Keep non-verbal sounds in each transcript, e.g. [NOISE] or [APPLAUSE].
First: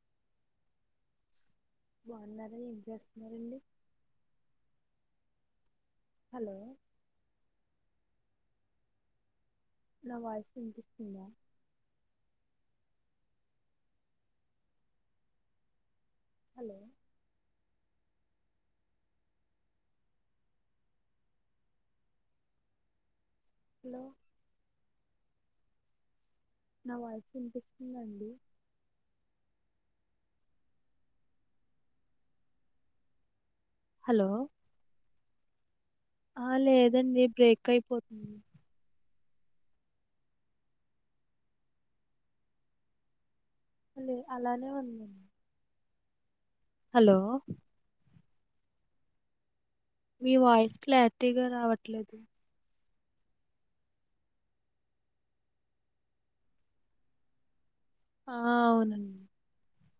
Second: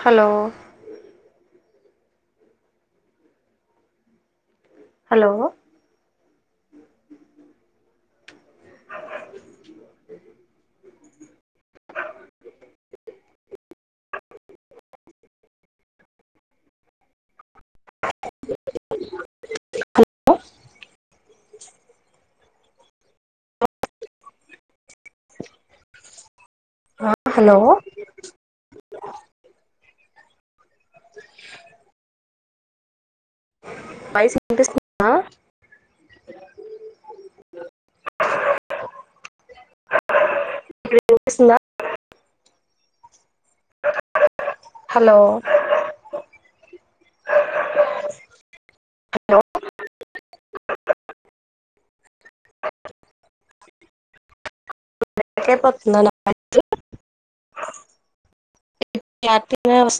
Hello బావున్నరా ఏం చేస్తున్నారు అండి? హలో హాలో నా వాయిస్ వినిపిస్తుంద [INAUDIBLE] హలో హలో హలొ [INAUDIBLE] నా వాయిస్ హలో వినిపిస్తుంద అండి? [INAUDIBLE] హలో వాయిస్ వినిపిస్తుందా? ఆ లేదండి బ్రేక్ అయిపో మీకు వినిపిస్తుందా? లె అలానే హలో ఉందండి హలో హలో మీ వాయిస్ క్లారిటీగ రావట్లేదు. [INAUDIBLE] బ్రేక్ అయిపోతుంద నా వాయిసు. ఆ అవునం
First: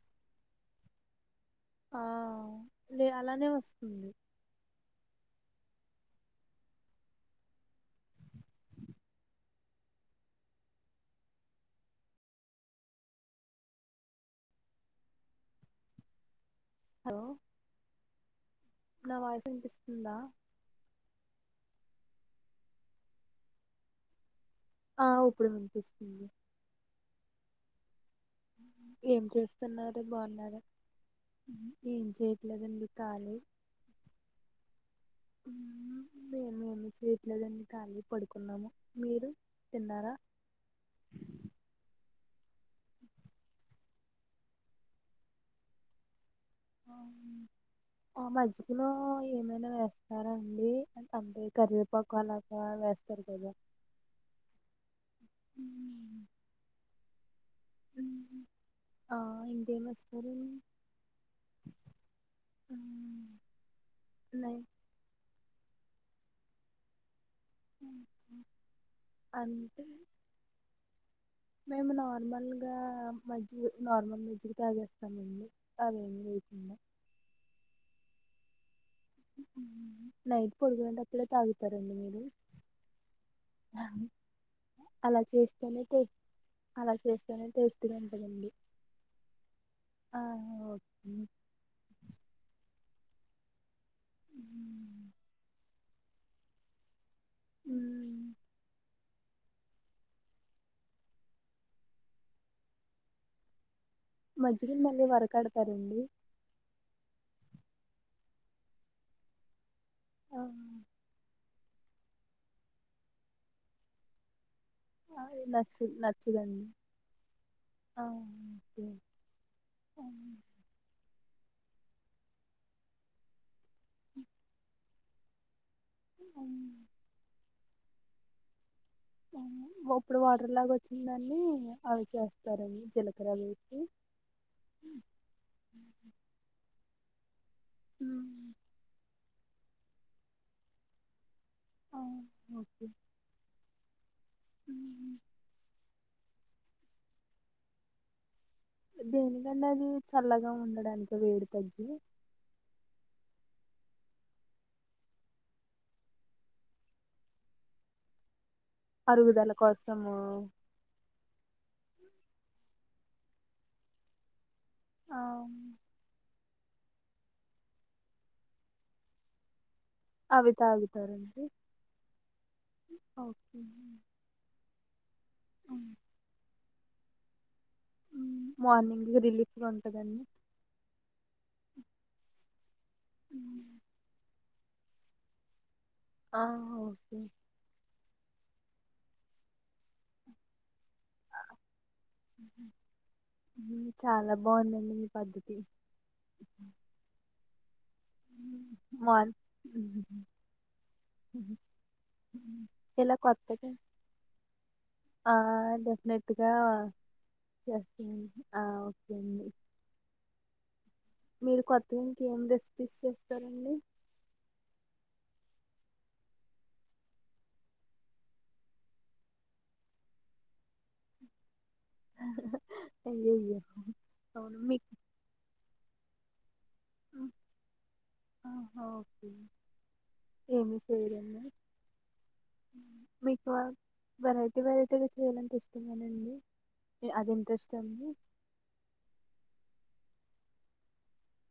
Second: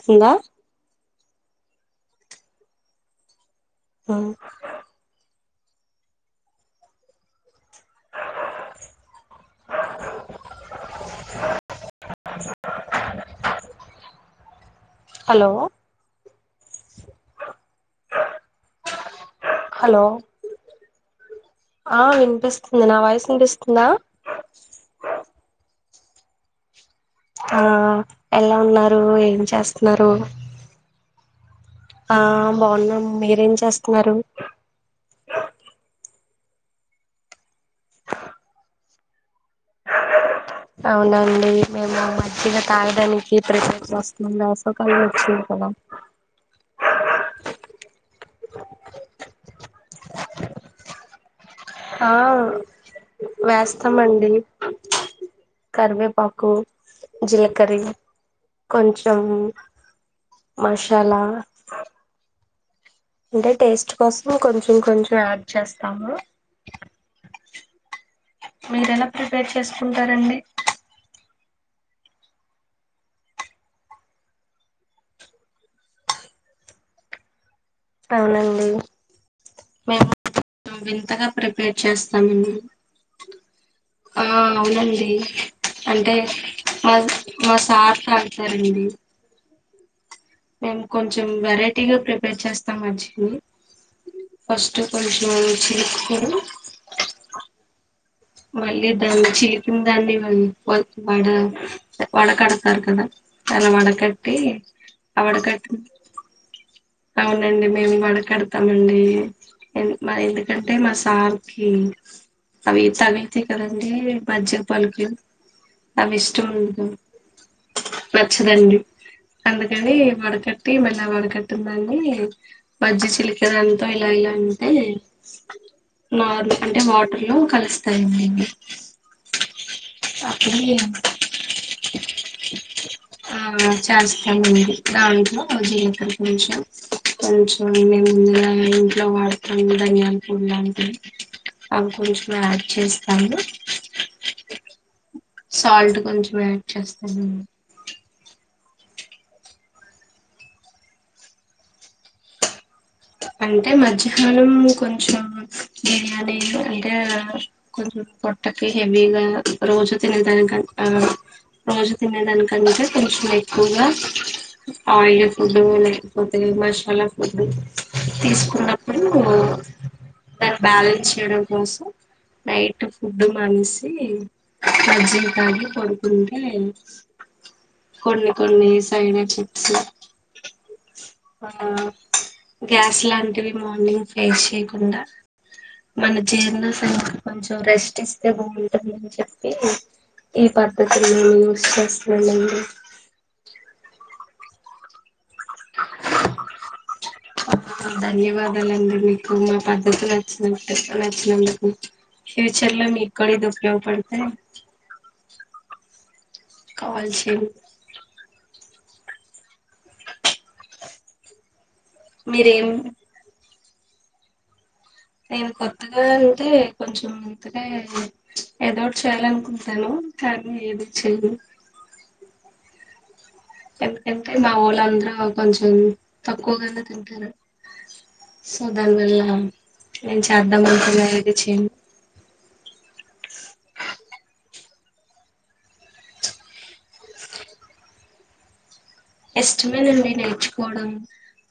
ఇంద ఆ లే అలానే వస్త్ ఆ [INAUDIBLE] హలో హలొ నా వాయిస్ హలో ఇనిపిస్తుందా? ఆ వినిపిస్తుంది నా వాయిస్ ఇనిపిస్తుందా? ఆ ఉప్పుడు వినిపిస్తుంది. ఆ ఎల ఉన్నారు ఏం చేస్తున్నారు చేస్తన్నారు? బాగున్నారా ఉహు, ఏం ఆ చేయట్లేదండి బావున్నం ఖాళీ మీరేం చేస్తన్నారు? మేమేమి చేయట్లేదండి కాళీగ పడుకున్నాము మీరు తిన్నార? అవునండి మేము మజ్జిగ తాగడానికి ప్రిపేర్ చేస్తున్నం వేసవికాలం ఓచ్చి హలొ ఆ మజ్జిగలో ఏమైనా వేస్తారా అండి అంటే ఆ కరివేపాకు అలాగా వేస్తారు కదా వేస్తాంమండి. కర్వెపాకు కరీం ఆ కొంచెం ఇంకేం వేస్తారండి మసాల అంటె టేస్ట్ కోసమె నై కొంచెం కొంచెం యాడ్ చేస్తాము. మీరెల ప్రిపేర్ అంటే చేసుకుంటారండి? మేము నార్మల్ గా మజ్జి గ నార్మల్ మజ్జిగ తాగేస్తామండి అవేమి. [INAUDIBLE] అవునండి మేము నైట్ పడుకునేటప్పుడె వింతగా ప్రిపేర్ తాగుతారండి మీరు? చేస్తామండి ఆ అవునండి అలా చేస్తేనే టేస్ట్ అంటే అలా మ చేస్తేనే మా టేస్టీగా సార్ త ఇట్లా ఉంటదండి రండి ఆ మేమ్ ఓకే కొంచెం వెరైటీగా ప్రిపేర్ చేస్తం యాక్టుల్ల్య్ ఫస్ట్ పొజిషన్ ఓచిన్నప్పుడు ఉ మల్లి చీకిిన దాన్ని వ వ్ వడ వడకడతారు కదా దాని వడ కట్టి మజ్జిగని మళ్ళీ అవడ కట్ వరకడతారండి అవునండి మేమ్ వడకేడతామండి ఎన్ మ ఆ ఎందుకంటే మా సార్ కే అవి తవితే కదండి మధ్య పల్కి అది నచ్చు అవి ఇష్టం నచ్చదండి ఉంట్ ఆ నచ్చదండి ఓకే అందుకని హ్మ్. వడకట్టి మేల్లగ వడకట్ టుందండి మజ్జిగ చిలికె దాంతో ఇల ఇల అంటే నారు అంటె వాటర్ లో కలుస్తాయండి ఇవి ఔను ఇగ అప్పుడు వాటర్ లాగ వచ్చిందాన్ని అవి చేస్తారండి జీలకర ఆ వేసి చేస్తామండి దాంట్లో జిలకర వేశాం కొంచెం ముందుగా హ్మ్. ఇంట్లో వాడుత్ ధనియాల పొడి లాంటివి అవి ఆ కొంచం యాడ్ ఓకే చేస్తాము హ్మ్. సాల్ట్ కొంచెం యాడ్ చేస్తానండి దేనికండి అది చల్లగా ఉండడానిక వేడి తగ్గి అంటే మధ్యాహ్నం కొంచం బిర్యానీ అంటే కొంచెం పొట్ ట్టకి హెవిగా అరుగుదల రోజు కోసము తినేదానికన్ ఆ రోజు తినేదానికంటే కొంచెం ఎక్కువగా ఆ ఆయిల్ ఫుడ్డు లేకపోత్ మషాల ఫుడ్డు తీసుకున్నప్పుడూ అవి దాన్ బ్యాలెన్స్ తాగుతారండి చేయడం కోసం నైట్ ఫుడ్డ్ ఓకే మానేసి మజ్జిగ తాగి హ్మ్. పడుకుంటే కొన్ని కొన్ని మార్నింగ్ సైడ్ రిలీఫ్గా ఎఫెక్ట్స్ ఉంటదండి ఆ గ్యాస్ లాంటివి మార్నింగ్ ఫేస్ చేయకుండా మన ఆ జీర్ణయంకి ఓకే కొంచం రెస్ట్ ఇస్తే బాగుంటది అని చెప్పి ఈ పద్ ద్ధతులను యూస్ చేస్తున్నమండి బాఉందండి మీ పద్ధతి ధన్యవాదాలండి మార్ మీకు మా పద్ధతి నచ్చినట్టి నచ్చినందుకు ఫ్యూచర్ లో ఇలా మీక్ కూడ ఇది కొత్తగా ఉపయోగ పడితే ఆ డెఫనెట్గా చేయండి చేస్తుంది మీరు కొత్తగ ఇంకేం మీరేం రెసిపీస్ చేస్తారండి నేను కొత్తగా అంటే కొంచం ఇంతకే ఎదోట్ చేయాలన్కుంటాను కానీ ఏది చెయ్యను అయ్యయ్యో ఎందుకంటే మా అవును మీకు ఓళ్ళందరూ కొంచెం తక్కువగానే తింటారు సో ఆహా దాన్వల్ల ఓకే నేన్ ఏమి చేద్దామన్కున్నా ఏది చేయరండి చేయను మీకు ఆ వెరై టి వెరైటివి చేయాలన్పిస్తుందా అండి అది ఇంట్రెస్ట్ ఆ అండి ఇష్టమెనండి నేర్చుకోడం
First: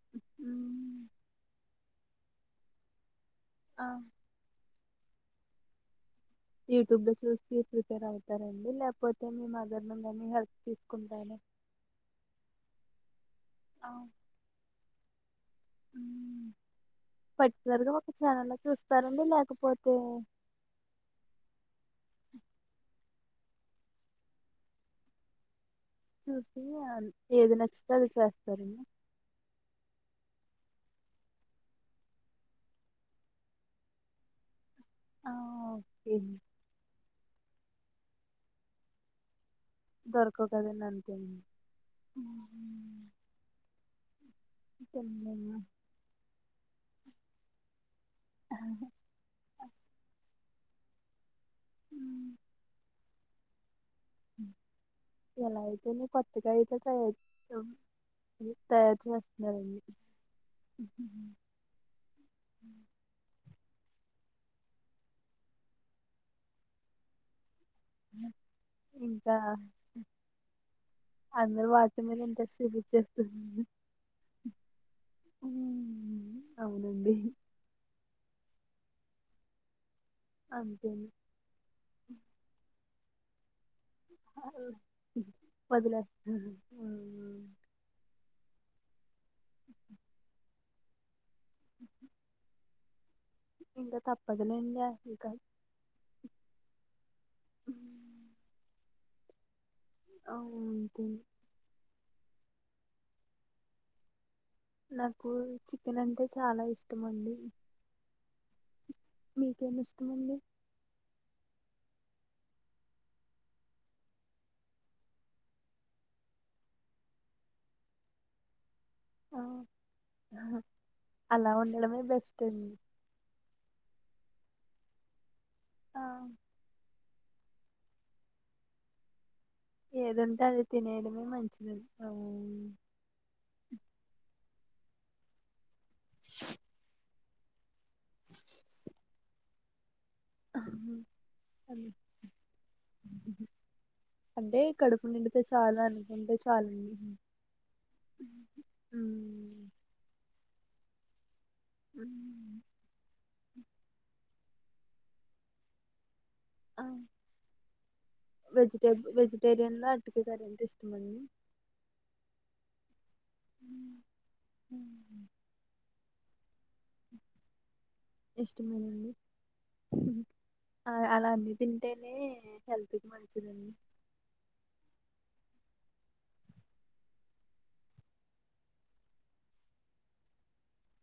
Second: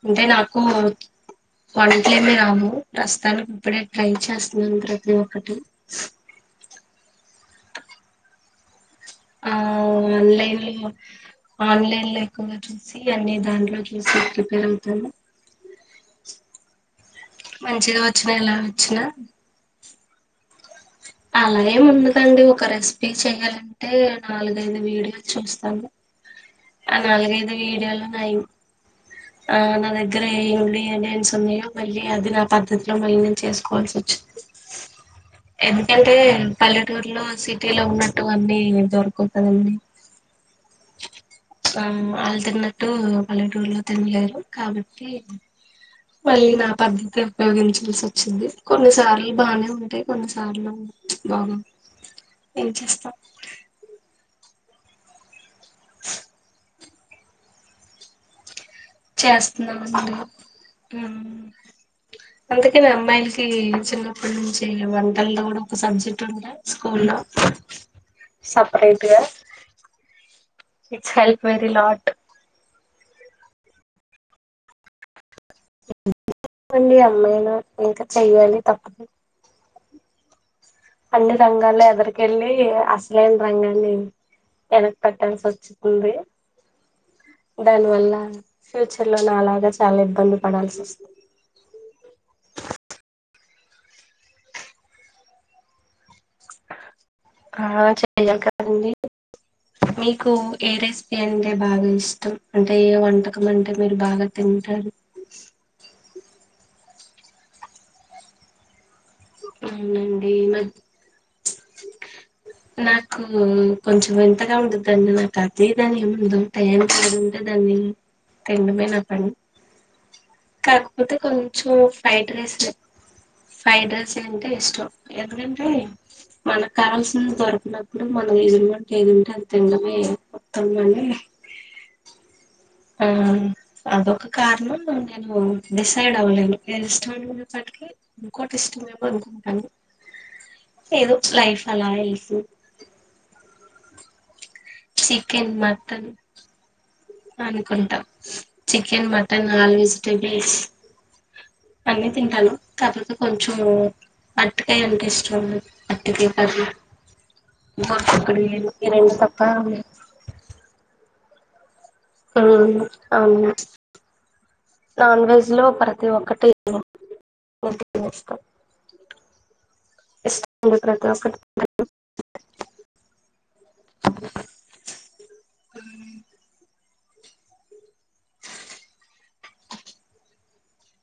అంటే నాకు మ్మ్. వంట్లేమి రావు ప్రస్తానికి ఇప్పుడే ఆ ట్రై చేస్తున్నాన్ ప్రతి ఒక్కటి యూట్యూబ్ లో చూసి పి ప్రిపేర్ అవుతానండి లేక్ ఆ ఔన్ ఆన్లైన్ లో తీసుకుంటారా ఆన్లైన్ లో ఎక్కువగా చూసి అన్ని దాంట్లో అవు చూసి ప్రిపేర్ అవుతాను పట్టికులర్ గా మంచిగా ఒక వచ్చినా ఛానల్ ఎలా వచ్చినా చూస్తారండి లేకపోతే అలా ఏం ఉండదండి ఒక రెసిపీ చెయాలంటే నాలుగైదు వీడియోలు చూస్తాను చూసి ఆ, అ ఏది నాలుగైదు నచ్చితే వీడియోల్ అది ఉన్నాయ్ చేస్తారండి ఆ నాద గ్గర ఏం ఉన్నాయో ఏమేంస్ ఉన్నాయో మళ్ళీ అది నా పద్ధతిలో మళ్ళీ నేను చేసుకోవాల్సి ఒచ్చింది ఆ, ఎందుకంటే ఓకే పల్లెటూర్లో సిటీ లో ఉన్నట్టు అన్నీ దొరకవ్ దొరకవు కదండి అంతే అమ్ ఆళ్ళ్ తిన్నట్టు పల్లెటూర్లో తిన్లేరు కాబట్టి తినలేమా? మళ్ళీ నా పద్ధతి ఉపయోగించాల్సి ఒచ్చింది కొన్నిసార్లు బానే ఉంటయ్ కొన్నిసా ర్లు బాగోవ్ మ్మ్. ఏం చేస్తాం ఉమ్మ్ ఎలా అయితేనే కొత్తగా అయితే తయారు చేస్తున్న చేస్తున్నారండి మండి హు మ్ అంతకేనా అమ్మాయిలికి చిన్న హు మ్ చెయ వంటలో కూడా ఒక సబ్జెక్టు ఉండే స్కూల్ లో ఇంకా ఇట్స్ హెల్ప్ అందరు వెరీ వాటి లాట్ మీద ఇంట్రెస్ట్ చూపించేస్తున అండి అమ్మ అయిన ఇంకా చెయ్యాలి తప్పదు అంతే అన్ని రంగాల్లో ఎదరుకెళ్ళి అసలైన రంగాన్ని వెనక కటాల్సి వచ్చింది వదిలేస్తాను ఉమ్, దానివల్ల ఫ్యూచర్ లో నాలాగా చాలా ఇబ్బంది పడాల్సి వస్తుంది ఇంకా తప్పదులేండి ఇంక ఆ చెయ్యాలి కదండి మీకు ఏ అంతే రెసిపీ అంటే బాగా ఇష్టం అంటే ఏ వంటకం అంటే మీరు బాగా తింటారు నాకు చికెన్ అంటే చాలా ఇష్టం అండి మీకేమి అవునండి ఇష్టమండి న నాకు కొంచెం వింతగా ఉండందండి నాకు అది ఇదని ఏముండదు టయానికి ఎదుంటే దాని నీ తిండమ్మే నా పని కాకపోతే అలా కొంచెం ఉండడమే ఫ్రైడ్ బెస్ట్ రైస్ అండి లే ఫ్రైడ్ రైస్ అంటే ఇష్టం ఎందుకంటే ఆ, మన కాస్ దొరికినప్పుడు మన విధుల్లో అంటే ఎదుంటే అది తినడమే ఏది ఉంటే అది మొత్తం అని తినేయడమే మంచిది అండి ఆ అదొక కారణం నేను డిసైడ్ అవ్వలేను ఈ రెస్టారెంట్ ఉన్నప్పటిక ఇంకోటి ఇష్టమేమో అనుకుంటాను ఏదో లైఫ్ అలా అన్- యెల్తు అంటే కడుపు నిండుతే చాలా అనుకుంటే చాలండి అనుకుంటాం చికెన్ మటన్ ఉమ్, నాన్ వెజిటెబుల్ అన్ని తింటాను ఉమ్, కాపోతే కొంచం అరటి కాయ అంటే ఇష్టం టి కాయ కర్రి ఆ, గోరు చిక్కుడు కాయలు ఈ వెజిటేబుల్ రెండు తప్ప వెజిటేరియన్లో అరటికాయ కర్రీ అంటే ఇష్టమండి ఉమ్ అవును ఉమ్, ఉమ్. నాన్ వెజ్ లో ప్రతి ఒక్కటి ఓకే ఇష్టమయినది ఇష్టం ఇష్టండి అలా ప్రతి అలా ఒక్కటి అన్ని తింటేనే హెల్త్ కి మంచిదండి ఉమ్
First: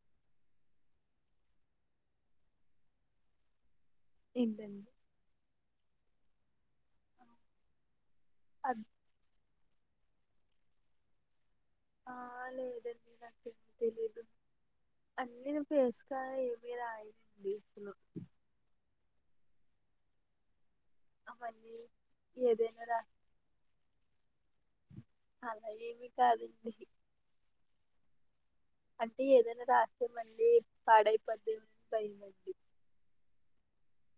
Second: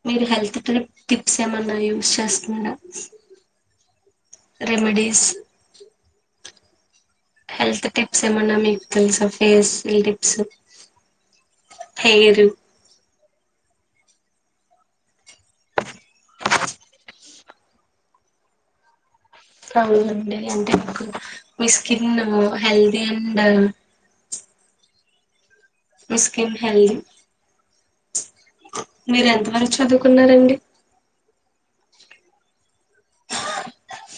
మీరు హెల్త్ ట్రి టిప్స్ ఏమన్నా యూస్ చేస్తున్నారా ఏంటండి రేమిడీస్ హెల్త్ టిప్స్ ఏమన్నా అద్ మీకు తెలుసా ఫేసులు టిప్స్ హెయిర్ ఆ లేదండి నాకు తెలీదు అన్ని నేను పేస్ అవునండి అంటె మీ అవన్నీ స్కిన్ ఏదైనా రా హెల్దీ అండ్ అలా ఏమి మీ కాదండి స్కిన్ హెల్దీ అంటే మీరు ఎంత ఏదైనా వరకు రాస్తే మళ్ళీ చదువుకున్నారండి పడైపొద్దేమో అని భయం అండి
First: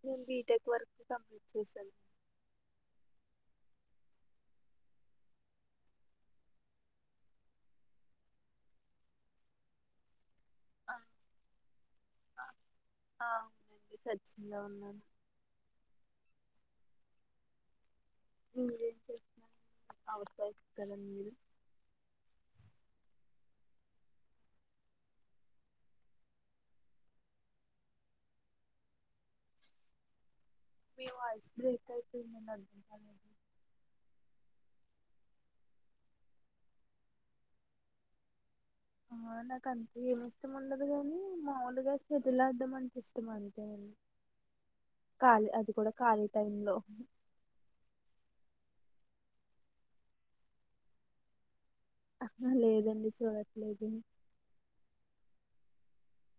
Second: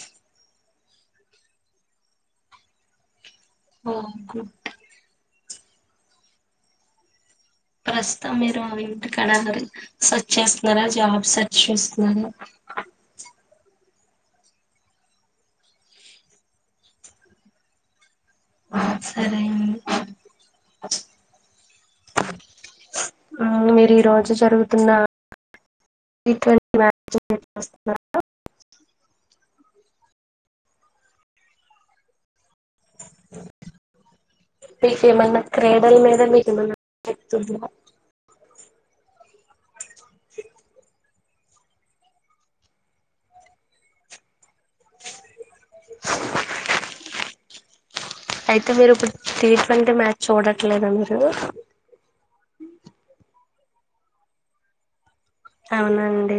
నేను బీటెక్ వరకు కంప్లీట్ చేసాను ఓ గుడ్. ప్రస్తుతం మీరు వింటి కడారు బెంచ్. చేస్తున్నారా ఆ జాబ్ సెర్చ్ చేస్తున్నారా. సచ్చిందా ఉన్నాను. మీరేం సరే చేస్తున్నారు అండి అవర్ మీరు ఆ మీరు ఈ రోజు జరుగుతున్న టి ట్వంటీ మ్యాచ్ ఉంది చూస్తున్నారా మీ వాయిస్ బ్రేక్ అయితుంది అండి నాకు. మీకు ఏమైనా క్రీడల మీద మీకు [UNINTELLIGIBLE] ఆహ్ నాకు అంతే ఏమి ఇష్టం ఉండదు కాని మాములుగా షటిల్ ఆడడం అంటే ఇష్టం అంతే అండి. ఖాళీ అది కూడా ఖాళీ టైం లో. టి ట్వంటీ మాచ్ చూడట్లేదా మీరు. ఆహ్ లేదాండి చూడట్లేదు. అవునాండి.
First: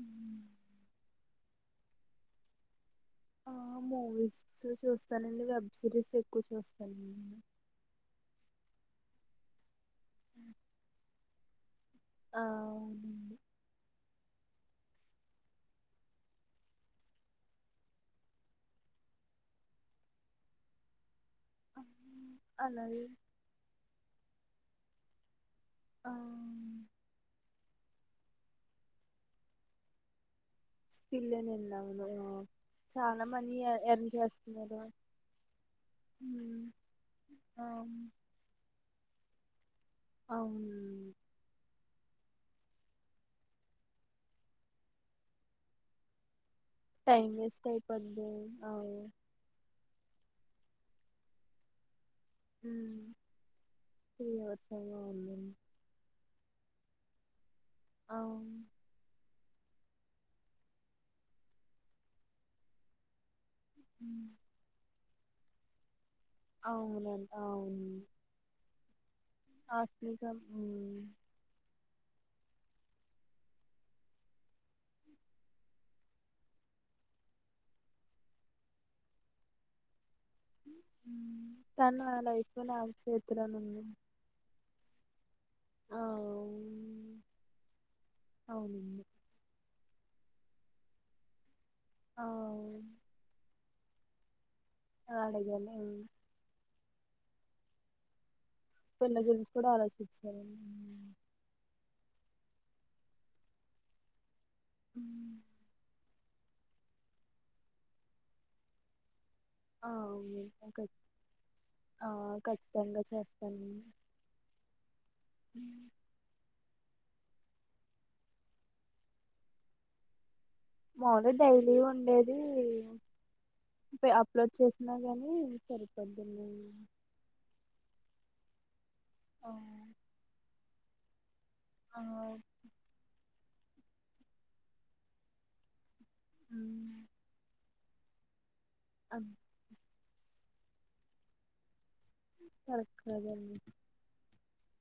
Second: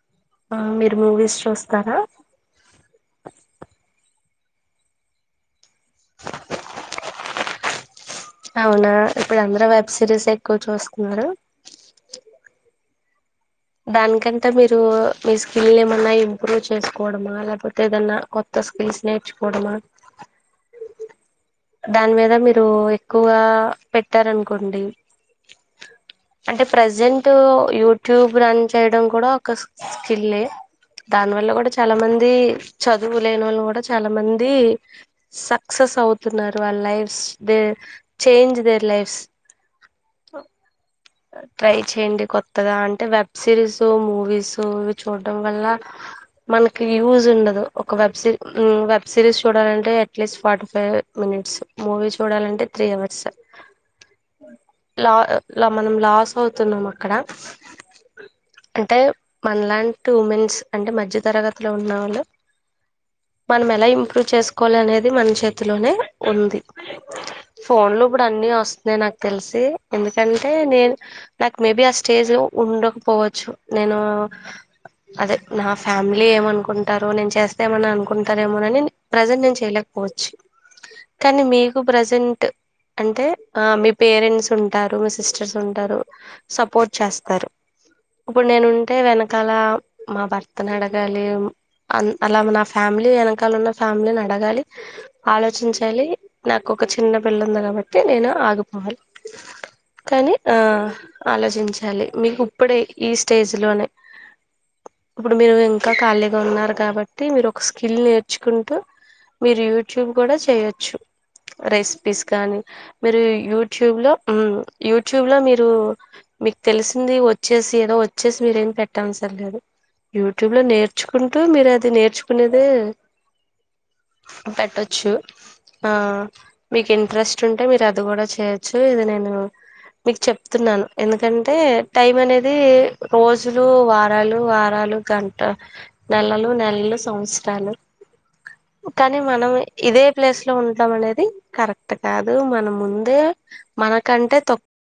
ఉమ్. ఆహ్ మీరు మూవీస్ చూస్తారా. ఆహ్ మూవీస్ చూస్తానండి వెబ్ సిరీస్ ఎక్కువ చూస్తానండి. అవునా ఇప్పుడు అందరు వెబ్ సిరీసే ఎక్కువ చూస్తున్నారు. ఆ అవునండి దానికంటే మీరు మీ స్కిల్ ఏమన్నా ఇంప్రూవ్ చేసుకోవడమా లేకపోతే ఏదన్నా కొత్త స్కిల్స్. నేర్చుకోవడమా. ఆ, దాని మీద మీరు అలాగే ఎక్కువగా పెట్టారనుకోండి. ఆ అంటే ప్రెసెంట్ యూట్యూబ్. రన్ చేయడం కూడా ఒక స్కిలే. దాని వల్ల కూడా స్కిల్లేనండి చాలా అవును ఆ, మంది చదువు చాలా లేని మనీ వోల్లు కూడా చాలా ఎర్న్ మంది చేస్తున్నారు సక్సెస్. సక్సస్ అంతున్నారు ఉమ్, వాళ్ళ లైఫ్స్ ఆ థెయ్ చేంజ్ దేర్ లైఫ్. అవును. ట్రై చేయండి కొత్తగా అంటే వెబ్ సిరీస్ మూవీస్ ఇవి చూడటడం వల్ల. మనకి యూజ్ టైం ఉండదు వేస్ట్ ఒక వెబ్ అయిపోద్ది సిర్ ఉమ్ అవును వెబ్ సిరీస్ చూడాలంటే. ఎస్ ఫార్టీ ఫైవ్ మినిట్స్ మూవీస్. చూడాలి అంటే త్రీ హౌర్స్ త్రీ అవర్స్ ఏమో ల లాప్. అవునండి మనం లాస్ అవుతున్నాం అక్కడ అవును అంటే. మన లాంటి ఉమెన్స్ అంటే మధ్య తరగతిలో ఉన్నవాళ్ళు. మనం ఎలా హ్మ్. ఇంప్రూవ్ చేసుకోవాలి అనేది మన చేతిలోనే. అవునండి. అవును. ఫోన్ లో కూడా అన్ని వస్తున్నాయి నాకు తెలిసి ఆస్తికం ఎందుకంటే. అదే నేను హ్మ్. నాకు మేబి ఆ స్టేజి ఉండకపోవచ్చు నేను. అదే నా ఫ్యామిలీ ఎం అనుకుంటారో నేను చేస్తే ఏమైనా అనుకుంటారేమోనని ప్రజెంట్ నేను చేయలేకపోవచ్చు. కానీ మీకు తను నా ప్రెసెంట్ లైఫ్‌లో నాకు అంటే ఆహ్ చేతులనుంది. మీ పేరెంట్స్ ఉంటారు మీ సిస్. ఉంటారు ఆ! సపోర్ట్ చేస్తారు ఇప్పుడు నేనుంటే అవునండి. వెనకాల. మా భర్త ని అడగాలి అలా ఆ! అలా నా ఫ్యామిలీ వెనకాల ఉన్న ఫ్యామిలీ ని అడగాలి. అడిగాను. హ్మ్. ఆలోచించాలి నాకు ఒక చిన్న పిల్ల ఉంది కాబట్టి నేను ఆగు. పిల్ల గురించి ఆలోచించ్. కని ఆహ్ ఆలోచించాలి మీకు ఇప్పుడే ఈ స్టేజ్ లోనే. ఇప్పుడు హ్మ్. మీరు ఇంకా ఖాళీగా ఉన్నారు కాబట్టి మీరు ఒక స్కిల్ నేర్చుకుంటు. మీరు ఆ! యూట్యూబ్ కూడా అవును. ఖ చేయొచ్చు. ఆ! రెసిపీస్ కానీ ఖచ్చితంగా మీరు చేస్తాను. యూట్యూబ్ లో ఉమ్. యూట్యూబ్ లో మీరు మీకు తెలుసు. ఇది వచ్చేసి ఏదో వచ్చేసి మీరేం పెట్టా అవసరం లేదు యూ. యూట్యూబ్ లో మాములుగా నేర్చుకుంటూ మీరు డైలీ అది ఉండేది నేర్చుకునేదే. పె అప్లోడ్ చేసినా పెటోచ్చు గానీ ఆహ్ సరిపోద్దండి. మీకు ఇంట్రెస్ట్ ఉంటే మీరు అద్. ఇది కూడా చేయొచ్చు ఇది నేను ఆ! మీకు చెప్తున్నాను ఎందుక్ గంతే ఆ! టైం అనేది రోజులు వారాలు వారాలు గంట నెలలు నెలలు హ్మ్. సంవత్సరాలు కానీ అంత మనం ఇదే ప్లేస్ లో ఉండటం అనేది కరెక్ట్. కాదు మన కరెక్ట్ ముందే కాదండి. మనకంటే తో.